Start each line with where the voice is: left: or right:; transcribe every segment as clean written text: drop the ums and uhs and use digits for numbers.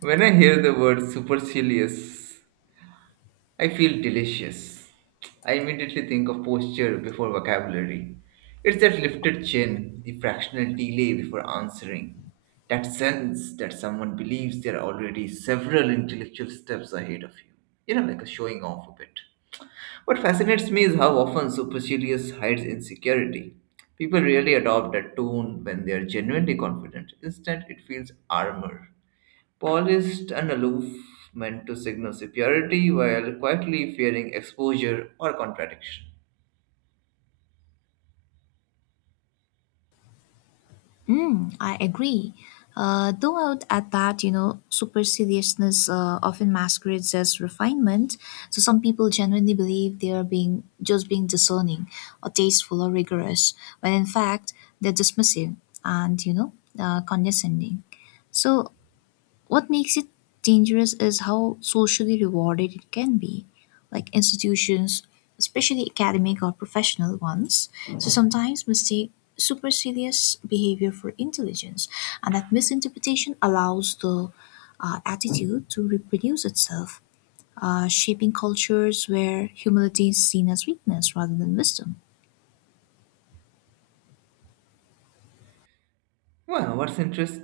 right: When I hear the word supercilious, I feel delicious. I immediately think of posture before vocabulary. It's that lifted chin, the fractional delay before answering, that sense that someone believes they're already several intellectual steps ahead of you. You know, like a showing off a bit. What fascinates me is how often supercilious hides insecurity. People really adopt that tone when they are genuinely confident. Instead, it feels armor polished and aloof, meant to signal superiority while quietly fearing exposure or contradiction.
left: Mm, I agree. Though out at that, superciliousness often masquerades as refinement. So some people genuinely believe they are being just being discerning, or tasteful, or rigorous, when in fact they're dismissive and condescending. So what makes it dangerous is how socially rewarded it can be. Like institutions, especially academic or professional ones, so sometimes mistake supercilious behavior for intelligence, and that misinterpretation allows the attitude to reproduce itself, shaping cultures where humility is seen as weakness rather than wisdom.
right: Well, what's interest?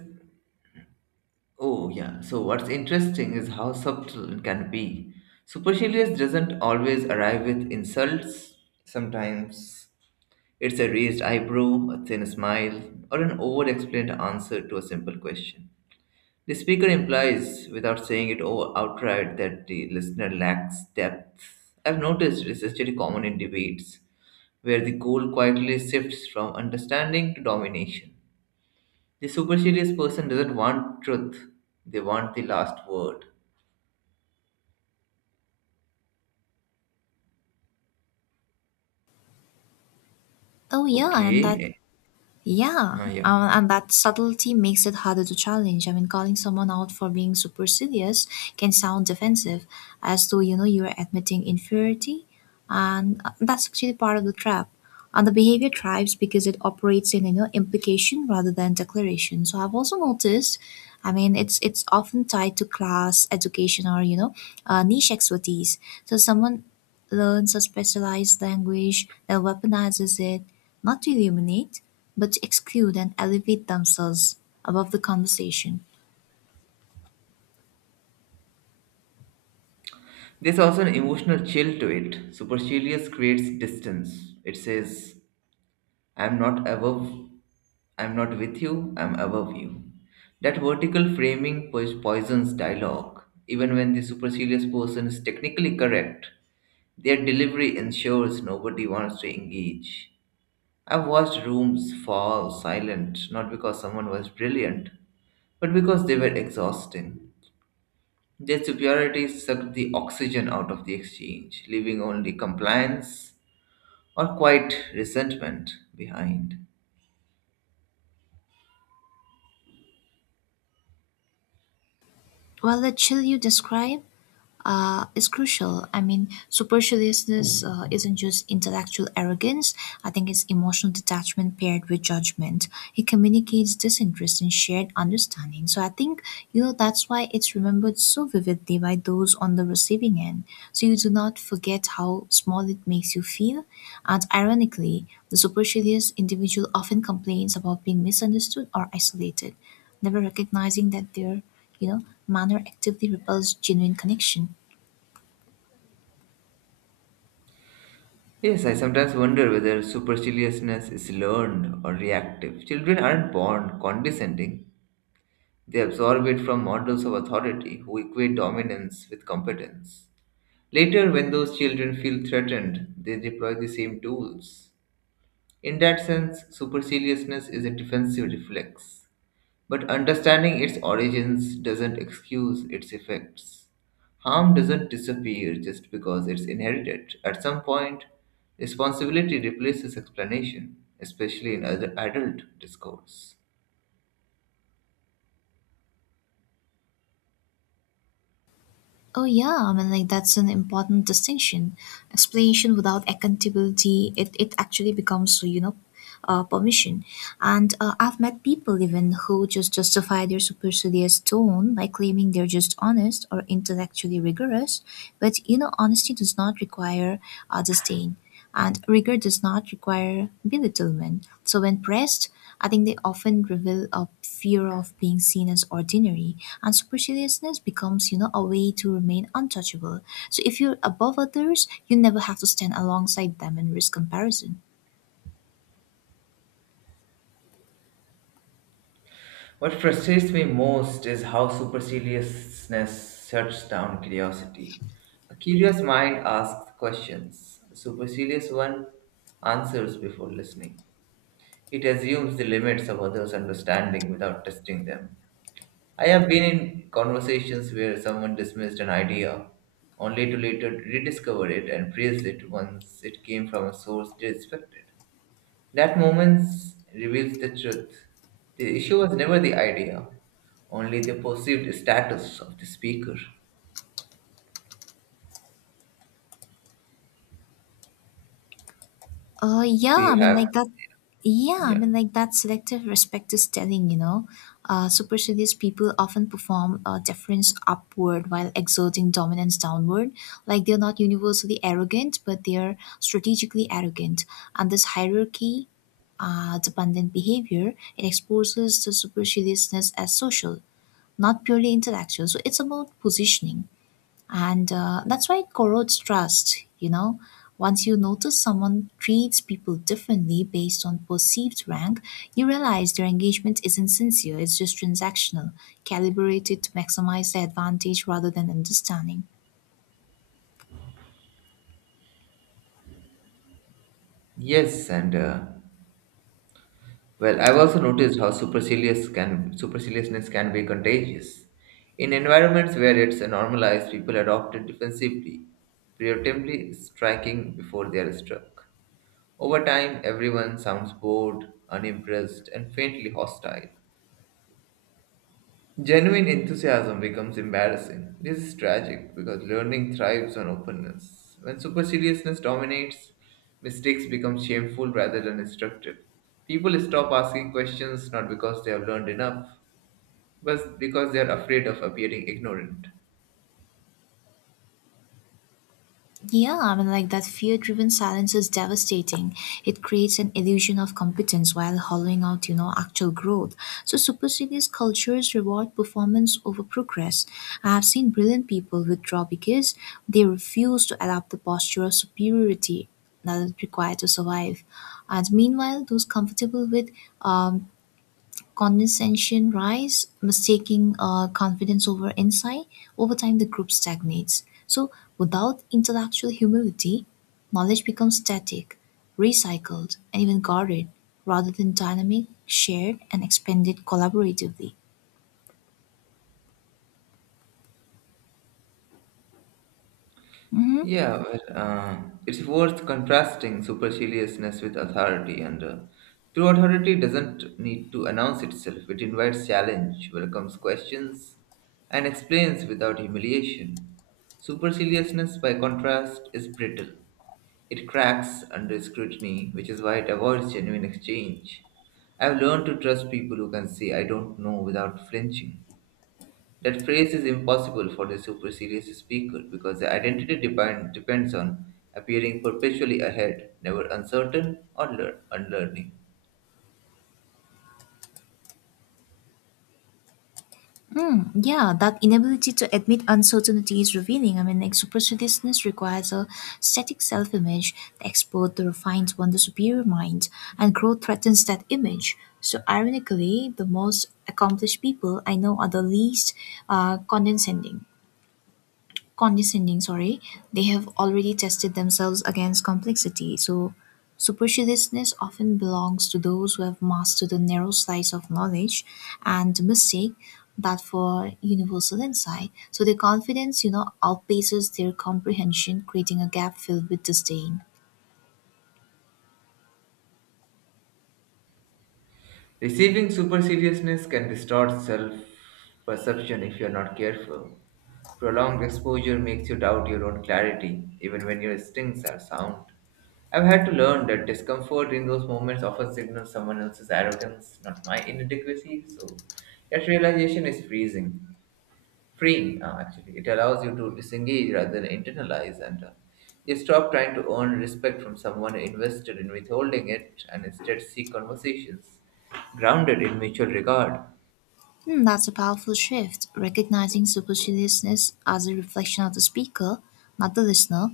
right: Oh, yeah. So what's interesting is how subtle it can be. Supercilious doesn't always arrive with insults. Sometimes it's a raised eyebrow, a thin smile, or an over-explained answer to a simple question. The speaker implies, without saying it outright, that the listener lacks depth. I've noticed this is very common in debates, where the goal quietly shifts from understanding to domination. The supercilious person doesn't want truth, they want the last word.
left: Oh, yeah, and that
right: Okay.
left: yeah,
right: Uh, yeah.
left: and that subtlety makes it harder to challenge. I mean, calling someone out for being supercilious can sound defensive, as though you're admitting inferiority, and that's actually part of the trap. And the behavior thrives because it operates in implication rather than declaration. So I've also noticed, I mean, it's often tied to class, education, or niche expertise. So someone learns a specialized language, then weaponizes it, not to illuminate but to exclude and elevate themselves above the conversation.
right: There's also an emotional chill to it. Supercilious creates distance. It says, I'm not above, I'm not with you, I'm above you. That vertical framing poisons dialogue. Even when the supercilious person is technically correct, their delivery ensures nobody wants to engage. I've watched rooms fall silent not because someone was brilliant, but because they were exhausting. Their superiority sucked the oxygen out of the exchange, leaving only compliance or quiet resentment behind.
left: Well, the chill you describe is crucial. I mean, superciliousness isn't just intellectual arrogance. I think it's emotional detachment paired with judgment. It communicates disinterest and shared understanding. So I think, that's why it's remembered so vividly by those on the receiving end. So you do not forget how small it makes you feel. And ironically, the supercilious individual often complains about being misunderstood or isolated, never recognizing that their you know, manner actively repels genuine connection.
right: Yes, I sometimes wonder whether superciliousness is learned or reactive. Children aren't born condescending, they absorb it from models of authority who equate dominance with competence. Later, when those children feel threatened, they deploy the same tools. In that sense, superciliousness is a defensive reflex. But understanding its origins doesn't excuse its effects. Harm doesn't disappear just because it's inherited. At some point, responsibility replaces explanation, especially in other adult discourse.
left: Oh yeah, I mean, like that's an important distinction. Explanation without accountability, it actually becomes permission. And I've met people even who just justify their supercilious tone by claiming they're just honest or intellectually rigorous. But you know, honesty does not require disdain, and rigor does not require belittlement. So when pressed, I think they often reveal a fear of being seen as ordinary, and superciliousness becomes, a way to remain untouchable. So if you're above others, you never have to stand alongside them and risk comparison.
right: What frustrates me most is how superciliousness shuts down curiosity. A curious mind asks questions, a supercilious one answers before listening. It assumes the limits of others' understanding without testing them. I have been in conversations where someone dismissed an idea only to later rediscover it and praise it once it came from a source they respected. That moment reveals the truth. The issue was never the idea, only the perceived status of the speaker.
left: Uh,
right: Do
left: yeah, I
right: you
left: mean,
right: have?
left: like that. Yeah, I
right: Yeah.
left: mean, like that selective respect is telling, you know. Supercilious people often perform deference upward while exerting dominance downward. Like they're not universally arrogant, but they're strategically arrogant. And this hierarchy, dependent behavior, it exposes the superciliousness as social, not purely intellectual. So it's about positioning. And that's why it corrodes trust, you know. Once you notice someone treats people differently based on perceived rank, you realize their engagement isn't sincere, it's just transactional, calibrated to maximize their advantage rather than understanding.
right: Yes, and Well, I've also noticed how superciliousness can be contagious. In environments where it's normalized, people adopt it defensively, preemptively striking before they are struck. Over time, everyone sounds bored, unimpressed, and faintly hostile. Genuine enthusiasm becomes embarrassing. This is tragic because learning thrives on openness. When superciliousness dominates, mistakes become shameful rather than instructive. People stop asking questions not because they have learned enough, but because they are afraid of appearing ignorant.
left: Yeah, I mean, like that fear driven silence is devastating. It creates an illusion of competence while hollowing out, actual growth. So superstitious cultures reward performance over progress. I have seen brilliant people withdraw because they refuse to adopt the posture of superiority that is required to survive. And meanwhile, those comfortable with um, condescension rise, mistaking confidence over insight, over time the group stagnates. So without intellectual humility, knowledge becomes static, recycled, and even guarded, rather than dynamic, shared, and expanded collaboratively.
right: Yeah, well, uh, it's worth contrasting superciliousness with authority, and true authority doesn't need to announce itself. It invites challenge, welcomes questions, and explains without humiliation. Superciliousness, by contrast, is brittle. It cracks under scrutiny, which is why it avoids genuine exchange. I've learned to trust people who can say, I don't know, without flinching. That phrase is impossible for the supercilious speaker because the depends on appearing perpetually ahead, never uncertain or unlearning.
left: Yeah, that inability to admit uncertainty is revealing. I mean, like superstitiousness requires a static self image. The expert, the refined one, the superior mind, and growth threatens that image. So, ironically, the most accomplished people I know are the least uh, condescending condescending, sorry. They have already tested themselves against complexity, so superciliousness often belongs to those who have mastered a narrow slice of knowledge and mistake that for universal insight, so their confidence outpaces their comprehension, creating a gap filled with disdain.
right: Receiving superciliousness can distort self perception if you are not careful. Prolonged exposure makes you doubt your own clarity, even when your instincts are sound. I've had to learn that discomfort in those moments often signals someone else's arrogance, not my inadequacy, so that realization is freezing. freeing. Actually it allows you to disengage rather than internalize, and you stop trying to earn respect from someone invested in withholding it, and instead seek conversations grounded in mutual regard.
left: Hmm, that's a powerful shift, recognizing superciliousness as a reflection of the speaker, not the listener.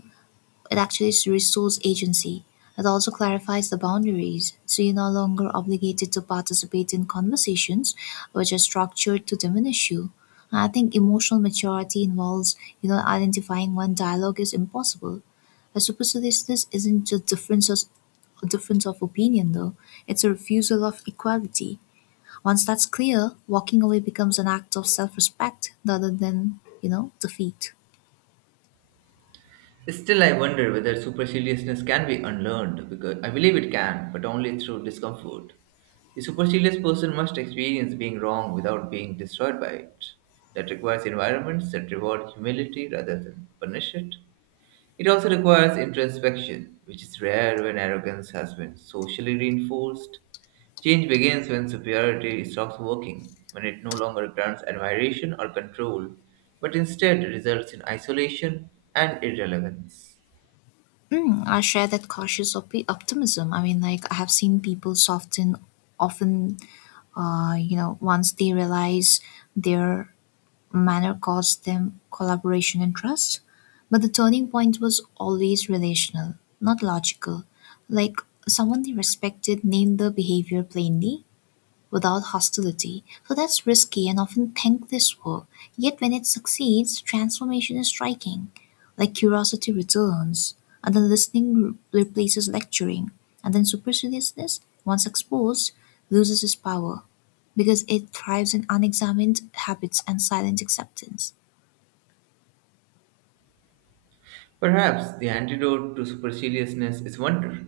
left: It actually restores agency. It also clarifies the boundaries, so you're no longer obligated to participate in conversations which are structured to diminish you. And I think emotional maturity involves, identifying when dialogue is impossible. A superciliousness isn't just differences a difference of opinion though. It's a refusal of equality. Once that's clear, walking away becomes an act of self respect rather than, defeat.
right: Still I wonder whether superciliousness can be unlearned, because I believe it can, but only through discomfort. A supercilious person must experience being wrong without being destroyed by it. That requires environments that reward humility rather than punish it. It also requires introspection, which is rare when arrogance has been socially reinforced. Change begins when superiority stops working, when it no longer grants admiration or control, but instead results in isolation and irrelevance.
left: Hmm, I share that cautious optimism. I mean, like I have seen people soften often, you know, once they realize their manner cost them collaboration and trust. But the turning point was always relational, not logical. Like someone they respected named the behavior plainly, without hostility. So that's risky and often thankless work. Yet when it succeeds, transformation is striking. Like curiosity returns, and then listening replaces lecturing, and then superciliousness, once exposed, loses its power because it thrives in unexamined habits and silent acceptance.
right: Perhaps the antidote to superciliousness is wonder.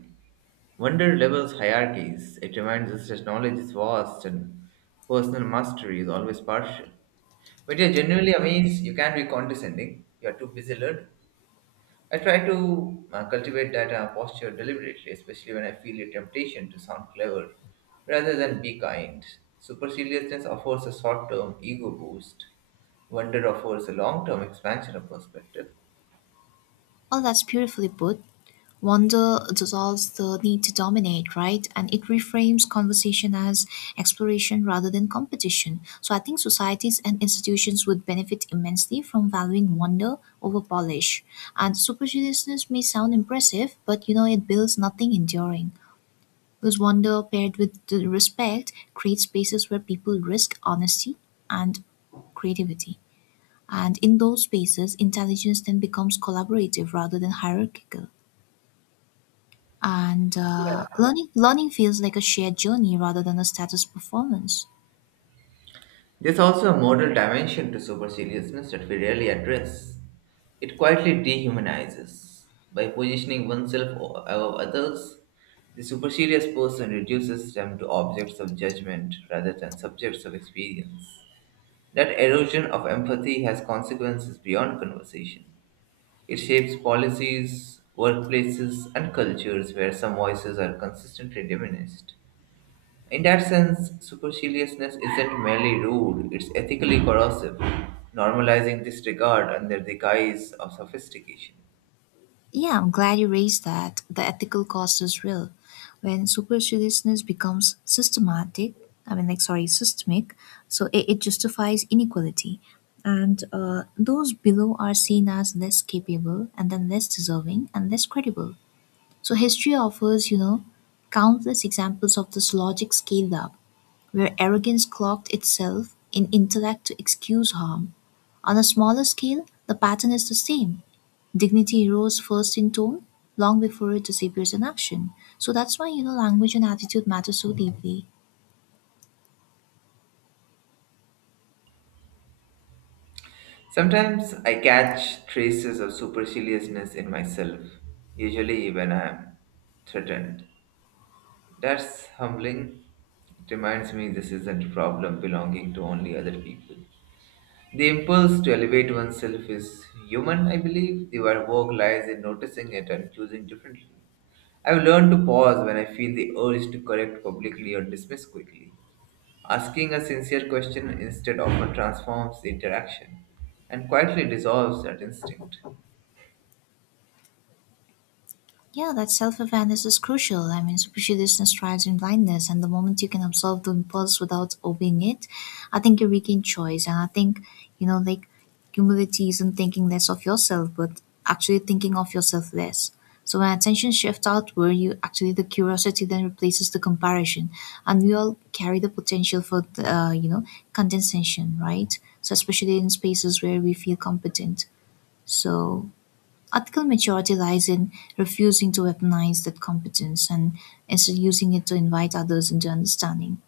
right: Wonder levels hierarchies. It reminds us that knowledge is vast and personal mastery is always partial. When you're genuinely amazed, you can't be condescending. You're too busy learning. I try to cultivate that posture deliberately, especially when I feel a temptation to sound clever rather than be kind. Superciliousness offers a short term ego boost, wonder offers a long term expansion of perspective.
left: All that's beautifully put. Wonder dissolves the need to dominate, right? And it reframes conversation as exploration rather than competition. So I think societies and institutions would benefit immensely from valuing wonder over polish. And superciliousness may sound impressive, but you know, it builds nothing enduring. Because wonder paired with the respect creates spaces where people risk honesty and creativity. And in those spaces, intelligence then becomes collaborative rather than hierarchical, and learning feels like a shared journey rather than a status performance.
right: There's also a moral dimension to super seriousness that we rarely address. It quietly dehumanizes. By positioning oneself above others, the supercilious person reduces them to objects of judgment rather than subjects of experience. That erosion of empathy has consequences beyond conversation. It shapes policies, workplaces, and cultures where some voices are consistently diminished. In that sense, superciliousness isn't merely rude, it's ethically corrosive, normalizing disregard under the guise of sophistication.
left: Yeah, I'm glad you raised that. The ethical cost is real. When superstitiousness becomes systematic, I mean, like sorry, systemic, so it justifies inequality, and those below are seen as less capable, and then less deserving, and less credible. So history offers, countless examples of this logic scaled up, where arrogance cloaked itself in intellect to excuse harm. On a smaller scale, the pattern is the same. Dignity rose first in tone, long before it disappears in action. So that's why, language and attitude matter so deeply.
right: Sometimes I catch traces of superciliousness in myself, usually when I am threatened. That's humbling. It reminds me this isn't a problem belonging to only other people. The impulse to elevate oneself is human, I believe. The work lies in noticing it and choosing differently. I've learned to pause when I feel the urge to correct publicly or dismiss quickly. Asking a sincere question instead often transforms the interaction and quietly dissolves that instinct.
left: Yeah, that self awareness is crucial. I mean, superstitiousness thrives in blindness, and the moment you can observe the impulse without obeying it, I think you regain choice. And I think, you know, like humility isn't thinking less of yourself, but actually thinking of yourself less. So when attention shifts outward, you actually the curiosity then replaces the comparison, and we all carry the potential for the, condescension, right? So especially in spaces where we feel competent. So ethical maturity lies in refusing to weaponize that competence and instead using it to invite others into understanding.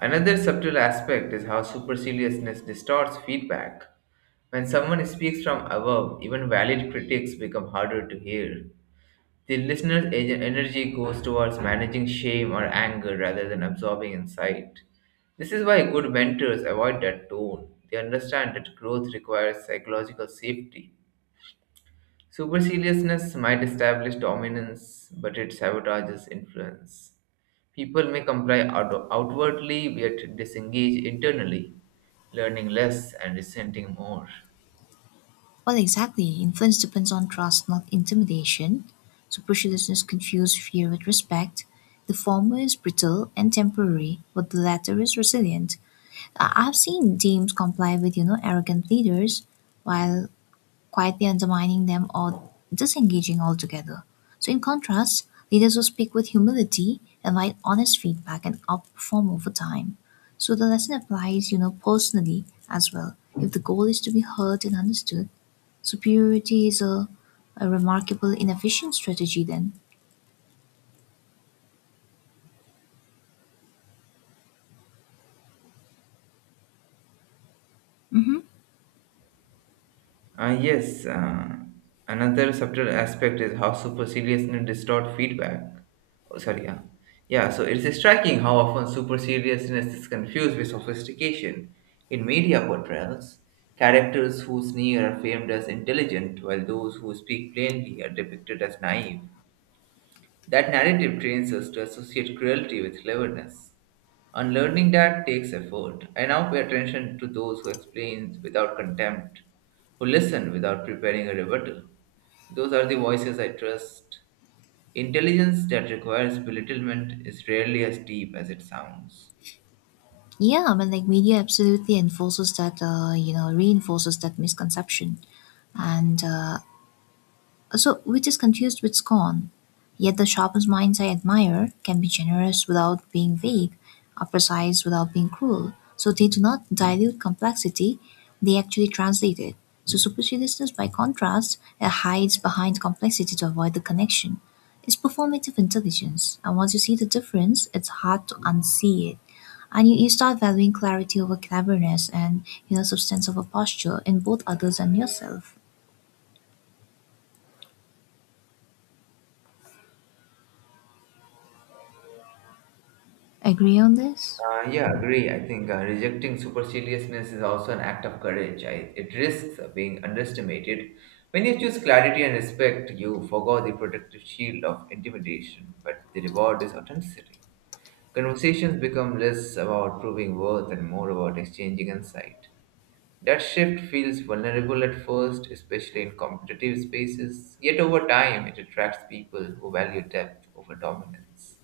right: Another subtle aspect is how superciliousness distorts feedback. When someone speaks from above, even valid critics become harder to hear. The listener's energy goes towards managing shame or anger rather than absorbing insight. This is why good mentors avoid that tone. They understand that growth requires psychological safety. Superciliousness might establish dominance, but it sabotages influence. People may comply outwardly yet disengage internally, learning less and resenting more.
left: Well, exactly. Influence depends on trust, not intimidation. Superficial listeners confuse fear with respect. The former is brittle and temporary, but the latter is resilient. I've seen teams comply with, arrogant leaders, while quietly undermining them or disengaging altogether. So, in contrast, leaders who speak with humility invite honest feedback and outperform over time. So the lesson applies, personally as well. If the goal is to be heard and understood, superiority is a remarkable inefficient strategy then.
right: Yes, another subtle aspect is how superciliousness distort feedback. Oh, sorry, yeah. Yeah, so it's striking how often superciliousness is confused with sophistication. In media portrayals, characters who sneer are famed as intelligent, while those who speak plainly are depicted as naive. That narrative trains us to associate cruelty with cleverness. Unlearning that takes effort. I now pay attention to those who explain without contempt, who listen without preparing a rebuttal. Those are the voices I trust. Intelligence that requires belittlement is rarely as deep as it sounds.
left: Yeah, I mean, like media absolutely enforces that you know reinforces that misconception, and so which is confused with scorn. Yet the sharpest minds I admire can be generous without being vague, or precise without being cruel. So they do not dilute complexity, they actually translate it. So superciliousness, by contrast, it hides behind complexity to avoid the connection. It's performative intelligence, and once you see the difference, it's hard to unsee it. And you start valuing clarity over cleverness and substance over posture in both others and yourself. Agree on this?
right: Yeah, Agree. I think rejecting superciliousness is also an act of courage. It risks being underestimated. When you choose clarity and respect, you forgo the protective shield of intimidation, but the reward is authenticity. Conversations become less about proving worth and more about exchanging insight. That shift feels vulnerable at first, especially in competitive spaces, yet over time it attracts people who value depth over dominance.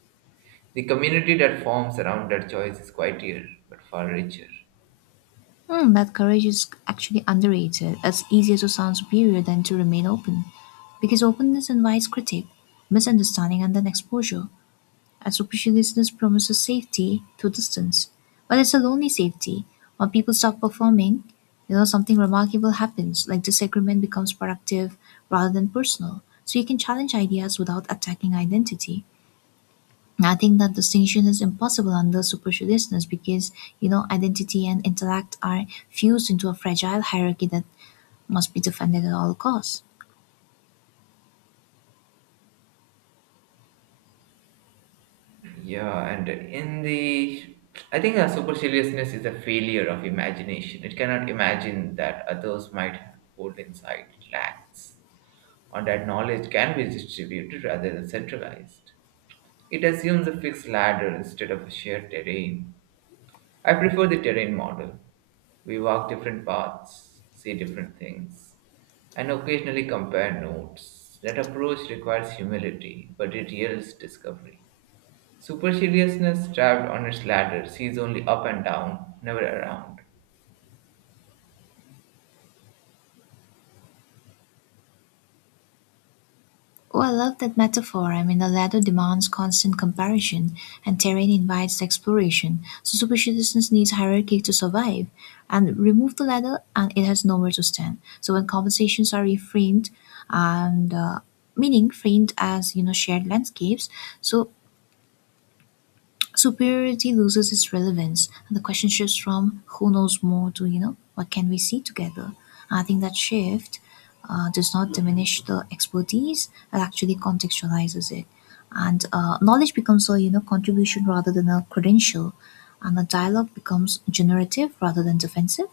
right: The community that forms around that choice is quieter but far richer.
left: Hmm, that courage is actually underrated. It's easier to sound superior than to remain open. Because openness invites critique, misunderstanding, and then exposure. And superciliousness promises safety through distance. But it's a lonely safety. When people stop performing, something remarkable happens, like disagreement becomes productive rather than personal. So you can challenge ideas without attacking identity. I think that distinction is impossible under superciliousness because identity and intellect are fused into a fragile hierarchy that must be defended at all costs.
right: Yeah, and in the I think our superciliousness is a failure of imagination. It cannot imagine that others might hold inside it lacks, or that knowledge can be distributed rather than centralized. It assumes a fixed ladder instead of a shared terrain. I prefer the terrain model. We walk different paths, see different things, and occasionally compare notes. That approach requires humility, but it yields discovery. Superciliousness, trapped on its ladder, sees only up and down, never around.
left: Oh, I love that metaphor. I mean, the ladder demands constant comparison, and terrain invites exploration. So superciliousness needs hierarchy to survive, and remove the ladder, and it has nowhere to stand. So when conversations are reframed, and meaning framed as shared landscapes, so superiority loses its relevance and the question shifts from who knows more to, what can we see together? I think that shift does not diminish the expertise, it actually contextualizes it. And knowledge becomes a, contribution rather than a credential. And the dialogue becomes generative rather than defensive.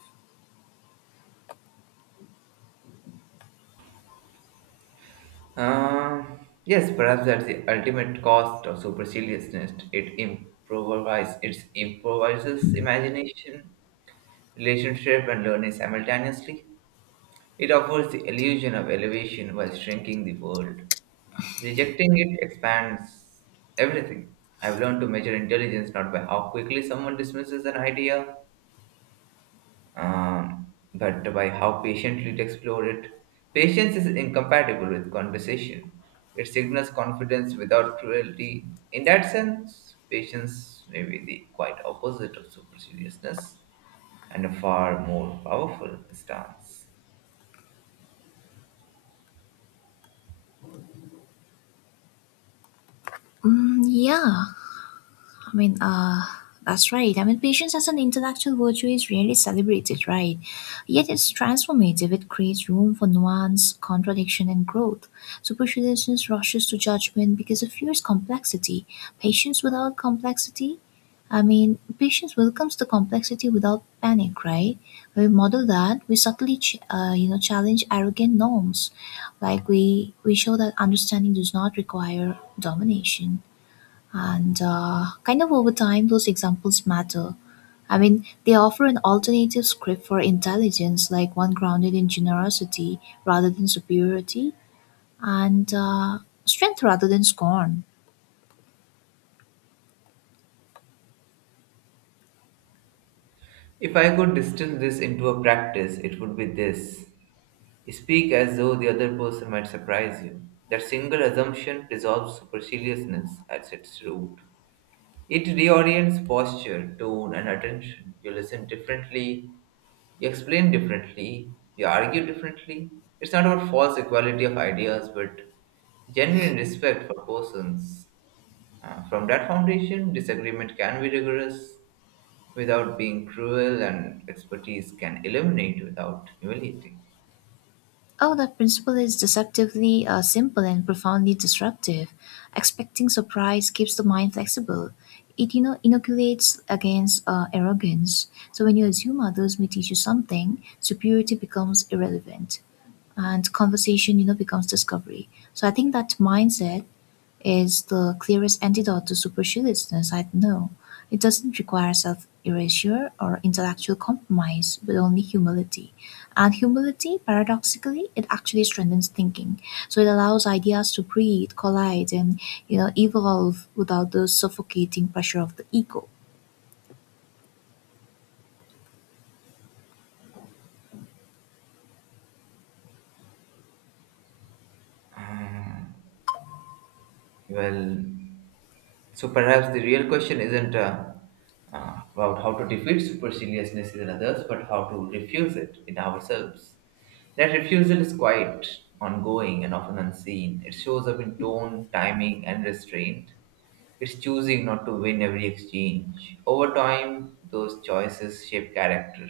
right: Uh, yes, Perhaps that's the ultimate cost of superciliousness. It improvises imagination, relationship, and learning simultaneously. It offers the illusion of elevation while shrinking the world. Rejecting it expands everything. I've learned to measure intelligence not by how quickly someone dismisses an idea, but by how patiently to explore it. Patience is incompatible with conversation. It signals confidence without cruelty. In that sense, patience may be the quite opposite of superciliousness and a far more powerful stance.
left: Mm, yeah, I mean, uh, that's right. I mean, patience as an intellectual virtue is rarely celebrated, right? Yet it's transformative. It creates room for nuance, contradiction, and growth. Superstitiousness rushes to judgment because it fears complexity. Patience without complexity, I mean, patience welcomes the complexity without panic, right? When we model that, we subtly challenge arrogant norms. Like we show that understanding does not require domination. And kind of over time, those examples matter. I mean, they offer an alternative script for intelligence, like one grounded in generosity rather than superiority, and strength rather than scorn.
right: If I could distill this into a practice, it would be this: speak as though the other person might surprise you. That single assumption dissolves superciliousness at its root. It reorients posture, tone, and attention. You listen differently, you explain differently, you argue differently. It's not about false equality of ideas, but genuine respect for persons. From that foundation, disagreement can be rigorous without being cruel, and expertise can illuminate without humiliating.
left: Oh, that principle is deceptively simple and profoundly disruptive. Expecting surprise keeps the mind flexible. It, inoculates against arrogance. So when you assume others may teach you something, superiority becomes irrelevant. And conversation becomes discovery. So I think that mindset is the clearest antidote to superciliousness I know. It doesn't require self erasure or intellectual compromise but only humility, and humility paradoxically it actually strengthens thinking. So it allows ideas to breathe, collide, and evolve without the suffocating pressure of the ego.
right: Well, so perhaps the real question isn't about how to defeat superciliousness in others, but how to refuse it in ourselves. That refusal is quite ongoing and often unseen. It shows up in tone, timing, and restraint. It's choosing not to win every exchange. Over time, those choices shape character,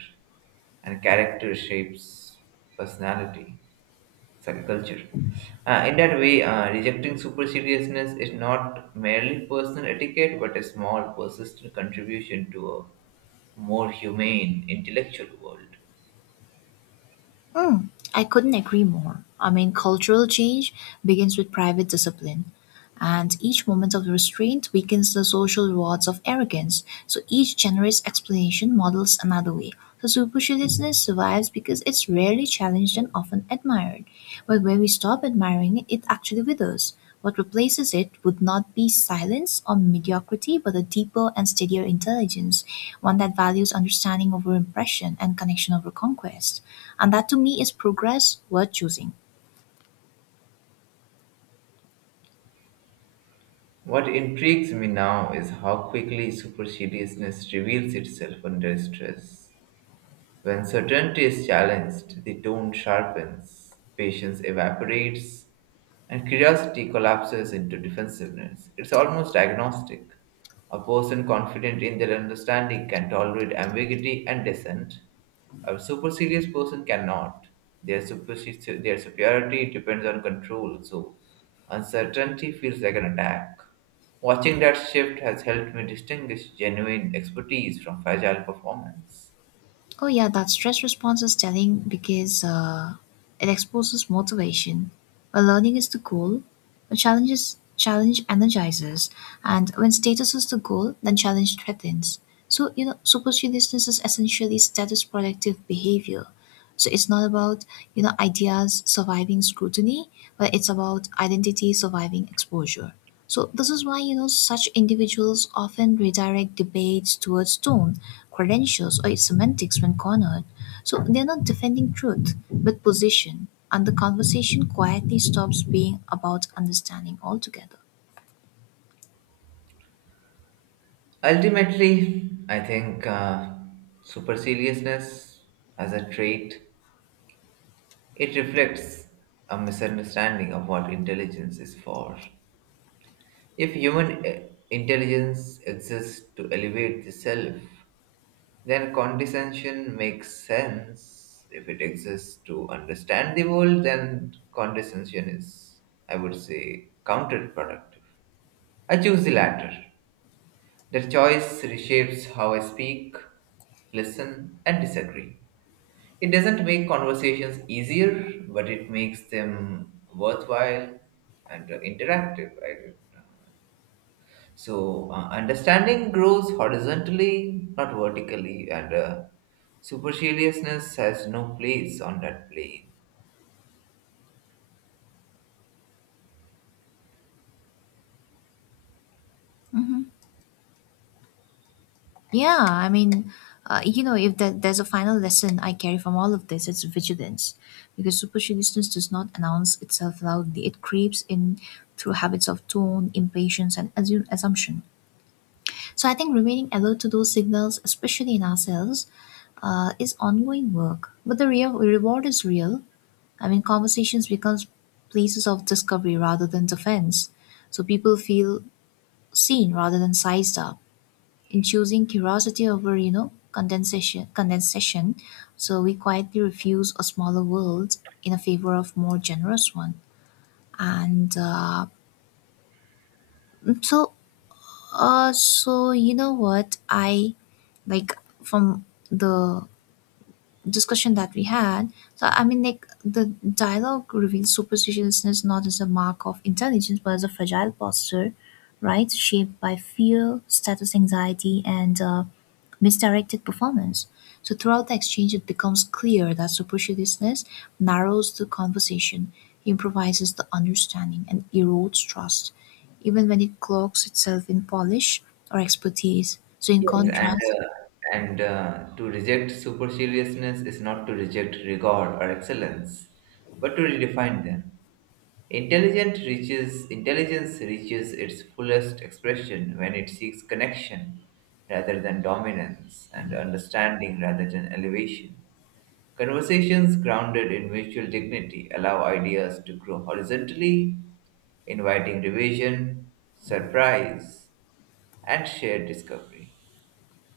right: and character shapes personality. Subculture. In that way, rejecting superciliousness is not merely personal etiquette but a small, persistent contribution to a more humane intellectual world.
left: Mm, I couldn't agree more. I mean, cultural change begins with private discipline, and each moment of restraint weakens the social rewards of arrogance. So each generous explanation models another way. So superciliousness survives because it's rarely challenged and often admired. But when we stop admiring it, it actually withers. What replaces it would not be silence or mediocrity, but a deeper and steadier intelligence, one that values understanding over impression and connection over conquest. And that to me is progress worth choosing.
right: What intrigues me now is how quickly superciliousness reveals itself under stress. When certainty is challenged, the tone sharpens, patience evaporates, and curiosity collapses into defensiveness. It's almost agnostic. A person confident in their understanding can tolerate ambiguity and dissent. A super serious person cannot. Their superiority depends on control, so uncertainty feels like an attack. Watching that shift has helped me distinguish genuine expertise from fragile performance.
left: Oh, yeah, that stress response is telling because it exposes motivation. When learning is the goal, when challenge energizes, and when status is the goal, then challenge threatens. So you know, superstitiousness is essentially status protective behavior. So it's not about ideas surviving scrutiny, but it's about identity surviving exposure. So this is why such individuals often redirect debates towards tone, credentials, or semantics when cornered. So they're not defending truth, but position, and the conversation quietly stops being about understanding altogether.
right: Ultimately, I think superciliousness as a trait It reflects a misunderstanding of what intelligence is for. If intelligence exists to elevate the self, then condescension makes sense. If it exists to understand the world, then condescension is, I would say, counterproductive. I choose the latter. The choice reshapes how I speak, listen, and disagree. It doesn't make conversations easier, but it makes them worthwhile and interactive. I don't know. So understanding grows horizontally, not vertically, and superciliousness has no place on that plane.
left: Hmm, yeah, if there, there's a final lesson I carry from all of this, it's vigilance, because superciliousness does not announce itself loudly. It creeps in through habits of tone, impatience, and assume assumption. So I think remaining alert to those signals, especially in ourselves, is ongoing work. But the real reward is real. I mean, conversations becomes places of discovery rather than defense. So people feel seen rather than sized up. In choosing curiosity over, condensation, so we quietly refuse a smaller world in a favor of more generous one. And uh, mm, so, so you know what I like from the discussion that we had. So I mean, like the dialogue reveals superstitiousness not as a mark of intelligence, but as a fragile posture, right? Shaped by fear, status anxiety, and misdirected performance. So throughout the exchange, it becomes clear that superstitiousness narrows the conversation, improvises the understanding, and erodes trust, even when it cloaks itself in polish or expertise. So in
right: Yes,
left: contrast,
right: and To reject superciliousness is not to reject rigor or excellence, but to redefine them. Intelligent reaches Intelligence reaches its fullest expression when it seeks connection rather than dominance, and understanding rather than elevation. Conversations grounded in mutual dignity allow ideas to grow horizontally, inviting revision, surprise, and shared discovery.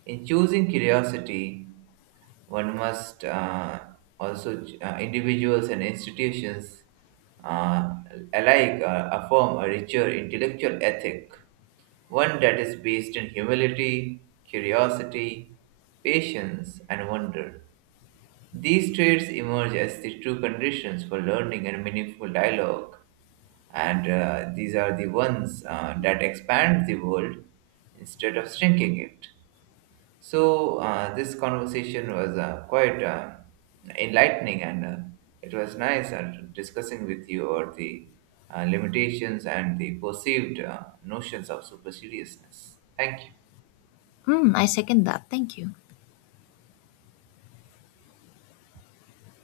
right: In choosing curiosity, one must individuals and institutions uh, alike affirm a richer intellectual ethic, one that is based in humility, curiosity, patience, and wonder. These traits emerge as the true conditions for learning and meaningful dialogue, and these are the ones that expand the world instead of shrinking it. So this conversation was quite enlightening, and it was nice discussing with you over the limitations and the perceived notions of superstitiousness. Thank you.
left: mm, I second that. Thank you.